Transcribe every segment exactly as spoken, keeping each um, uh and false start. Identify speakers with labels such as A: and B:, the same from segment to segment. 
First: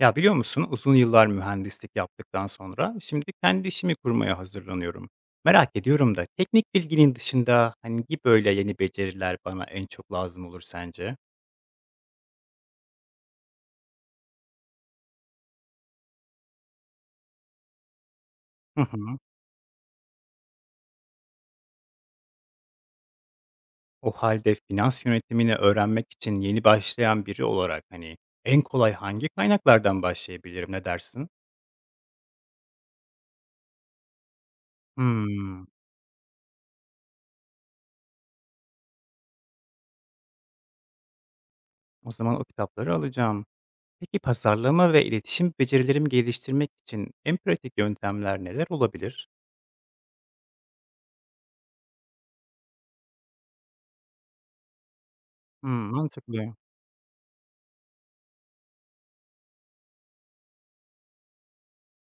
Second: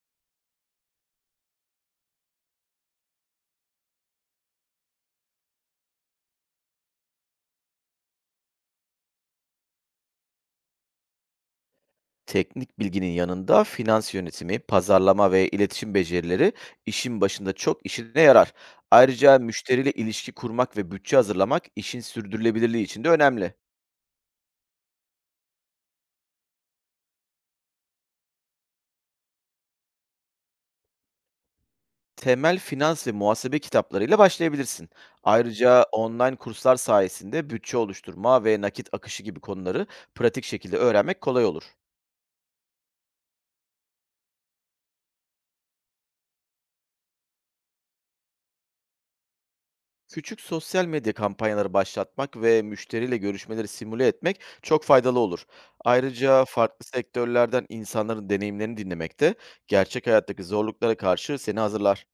A: Ya biliyor musun, uzun yıllar mühendislik yaptıktan sonra şimdi kendi işimi kurmaya hazırlanıyorum. Merak ediyorum da teknik bilginin dışında hangi böyle yeni beceriler bana en çok lazım olur sence?
B: Teknik bilginin yanında finans yönetimi, pazarlama ve iletişim becerileri işin başında çok işine yarar.
A: Hı hı.
B: Ayrıca müşteriyle ilişki kurmak ve bütçe hazırlamak işin sürdürülebilirliği için de önemli.
A: O halde finans yönetimini öğrenmek için yeni başlayan biri olarak hani en kolay hangi kaynaklardan başlayabilirim ne dersin?
B: Temel finans ve muhasebe kitaplarıyla başlayabilirsin.
A: Hmm,
B: Ayrıca online kurslar sayesinde bütçe oluşturma ve nakit akışı gibi konuları pratik şekilde öğrenmek kolay olur.
A: O zaman o kitapları alacağım. Peki pazarlama ve iletişim becerilerimi geliştirmek için en pratik yöntemler neler olabilir?
B: Küçük sosyal medya kampanyaları başlatmak ve müşteriyle görüşmeleri simüle etmek çok faydalı olur.
A: Hmm,
B: Ayrıca
A: mantıklı.
B: farklı sektörlerden insanların deneyimlerini dinlemek de gerçek hayattaki zorluklara karşı seni hazırlar.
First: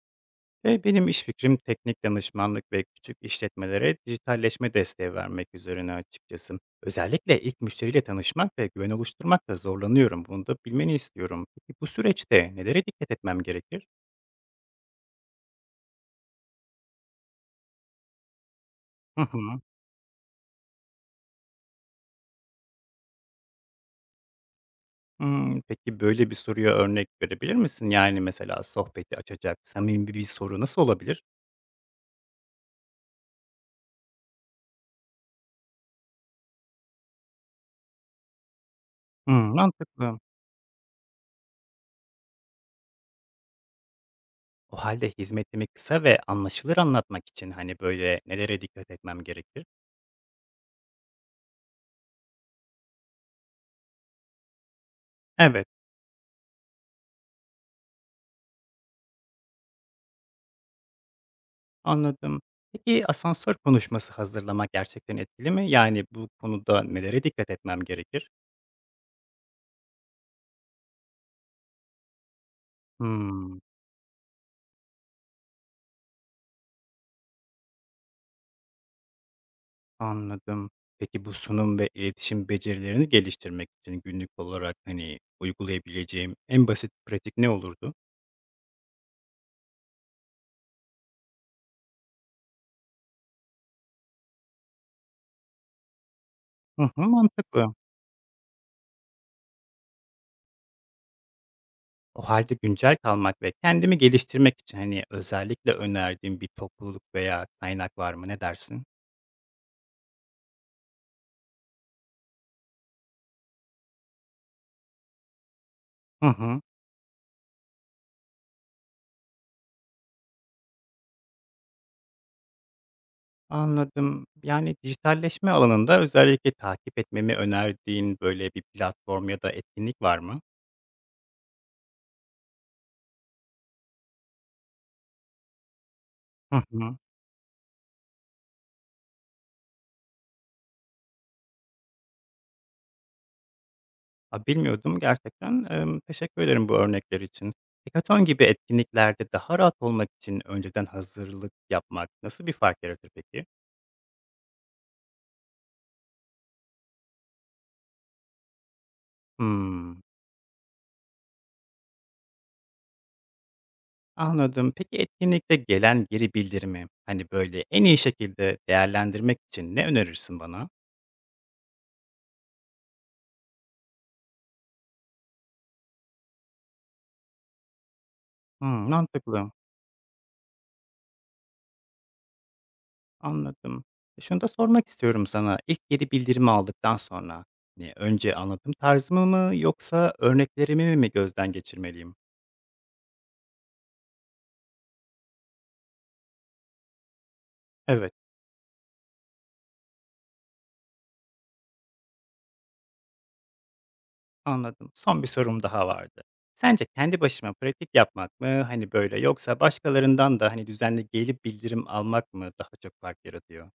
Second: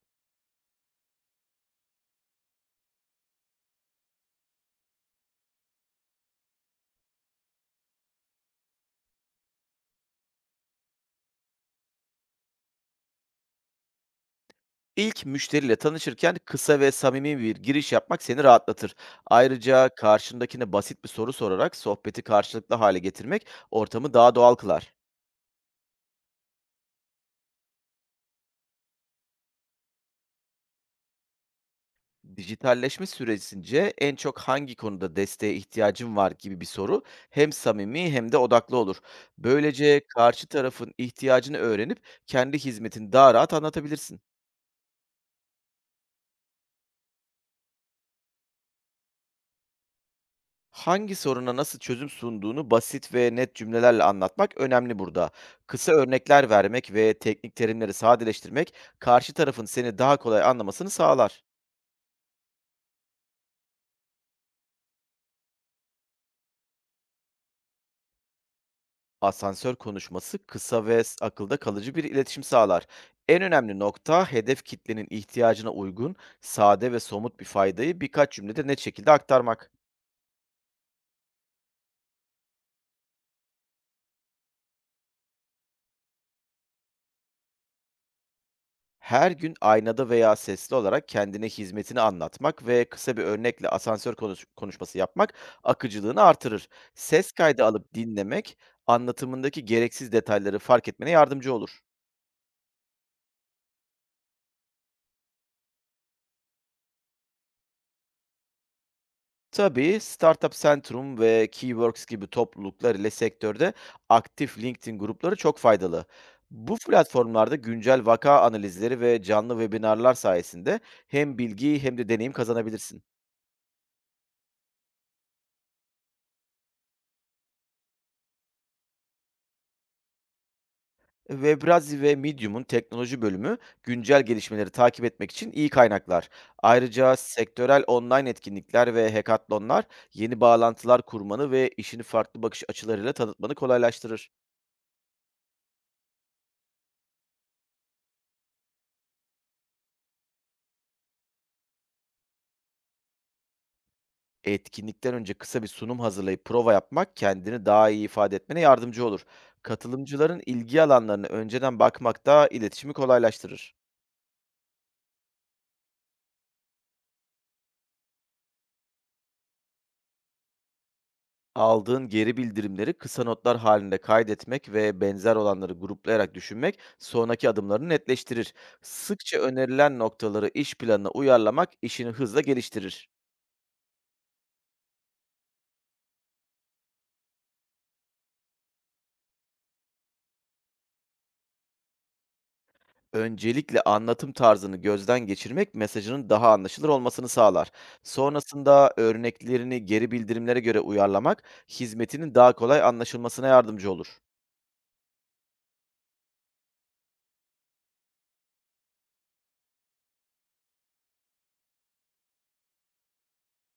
A: Ve benim iş fikrim teknik danışmanlık ve küçük işletmelere dijitalleşme desteği vermek üzerine açıkçası. Özellikle ilk müşteriyle tanışmak ve güven oluşturmakta zorlanıyorum. Bunu da bilmeni istiyorum. Peki bu süreçte nelere dikkat etmem gerekir?
B: İlk müşteriyle tanışırken kısa ve samimi bir giriş yapmak seni rahatlatır.
A: Hı hı.
B: Ayrıca karşındakine basit bir soru sorarak sohbeti karşılıklı hale getirmek ortamı daha doğal kılar.
A: Hmm, peki böyle bir soruya örnek verebilir misin? Yani mesela sohbeti açacak samimi bir soru nasıl olabilir?
B: Dijitalleşme süresince en çok hangi konuda desteğe ihtiyacın var gibi bir soru hem samimi hem de odaklı olur.
A: Hmm,
B: Böylece
A: mantıklı.
B: karşı tarafın ihtiyacını öğrenip kendi hizmetini daha rahat anlatabilirsin.
A: O halde hizmetimi kısa ve anlaşılır anlatmak için hani böyle nelere dikkat etmem gerekir?
B: Hangi soruna nasıl çözüm sunduğunu basit ve net cümlelerle anlatmak önemli burada.
A: Evet.
B: Kısa örnekler vermek ve teknik terimleri sadeleştirmek karşı tarafın seni daha kolay anlamasını sağlar.
A: Anladım. Peki asansör konuşması hazırlamak gerçekten etkili mi? Yani bu konuda nelere dikkat etmem gerekir?
B: Asansör konuşması kısa ve s- akılda kalıcı bir iletişim sağlar. En
A: Hımm,
B: önemli nokta, hedef kitlenin ihtiyacına uygun, sade ve somut bir faydayı birkaç cümlede net şekilde aktarmak.
A: anladım. Peki bu sunum ve iletişim becerilerini geliştirmek için günlük olarak, hani, uygulayabileceğim en basit pratik ne olurdu?
B: Her gün aynada veya sesli olarak kendine hizmetini anlatmak ve kısa bir örnekle asansör konuş- konuşması yapmak akıcılığını artırır.
A: Hı hı,
B: Ses kaydı
A: mantıklı.
B: alıp dinlemek anlatımındaki gereksiz detayları fark etmene yardımcı olur.
A: O halde güncel kalmak ve kendimi geliştirmek için, hani, özellikle önerdiğim bir topluluk veya kaynak var mı? Ne dersin?
B: Tabii, Startup Centrum ve Keyworks gibi topluluklar ile sektörde aktif LinkedIn grupları çok faydalı.
A: Hı hı.
B: Bu platformlarda güncel vaka analizleri ve canlı webinarlar sayesinde hem bilgi hem de deneyim kazanabilirsin.
A: Anladım. Yani, dijitalleşme alanında özellikle takip etmemi önerdiğin, böyle, bir platform ya da etkinlik var mı?
B: Webrazi ve Medium'un teknoloji bölümü güncel gelişmeleri takip etmek için iyi kaynaklar.
A: Hı hı.
B: Ayrıca sektörel online etkinlikler ve hackathonlar yeni bağlantılar kurmanı ve işini farklı bakış açılarıyla tanıtmanı kolaylaştırır.
A: A, bilmiyordum gerçekten. Emm, teşekkür ederim bu örnekler için. Hackathon gibi etkinliklerde daha rahat olmak için önceden hazırlık yapmak nasıl bir fark yaratır peki?
B: Etkinlikten önce kısa bir sunum hazırlayıp prova yapmak kendini daha iyi ifade etmene yardımcı olur.
A: Hımm,
B: Katılımcıların ilgi alanlarını önceden bakmak da iletişimi kolaylaştırır.
A: anladım. Peki etkinlikte gelen geri bildirimi, hani, böyle, en iyi şekilde değerlendirmek için ne önerirsin bana?
B: Aldığın geri bildirimleri kısa notlar halinde kaydetmek ve benzer olanları gruplayarak düşünmek sonraki adımlarını netleştirir.
A: Hımm,
B: Sıkça
A: mantıklı.
B: önerilen noktaları iş planına uyarlamak işini hızla geliştirir.
A: Anladım. E, şunu da sormak istiyorum sana. İlk geri bildirimi aldıktan sonra, hani, önce anlatım tarzımı mı yoksa örneklerimi mi gözden geçirmeliyim?
B: Öncelikle anlatım tarzını gözden geçirmek mesajının daha anlaşılır olmasını sağlar.
A: Evet,
B: Sonrasında örneklerini geri bildirimlere göre uyarlamak hizmetinin daha kolay anlaşılmasına yardımcı olur.
A: anladım. Son bir sorum daha vardı. Sence kendi başıma pratik yapmak mı, hani, böyle yoksa başkalarından da, hani, düzenli gelip bildirim almak mı daha çok fark yaratıyor?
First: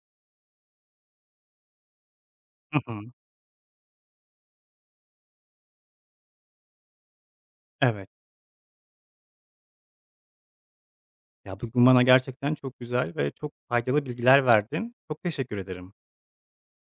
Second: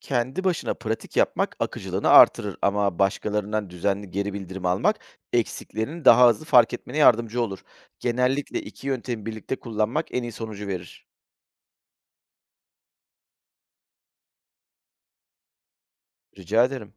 B: Kendi başına pratik yapmak akıcılığını artırır,
A: Hı
B: ama
A: hı.
B: başkalarından düzenli geri bildirim almak eksiklerini daha hızlı fark etmene yardımcı olur.
A: Evet.
B: Genellikle iki yöntemi birlikte kullanmak en iyi sonucu verir.
A: Ya, bugün bana gerçekten çok güzel ve çok faydalı bilgiler verdin. Çok teşekkür ederim.
B: Rica ederim.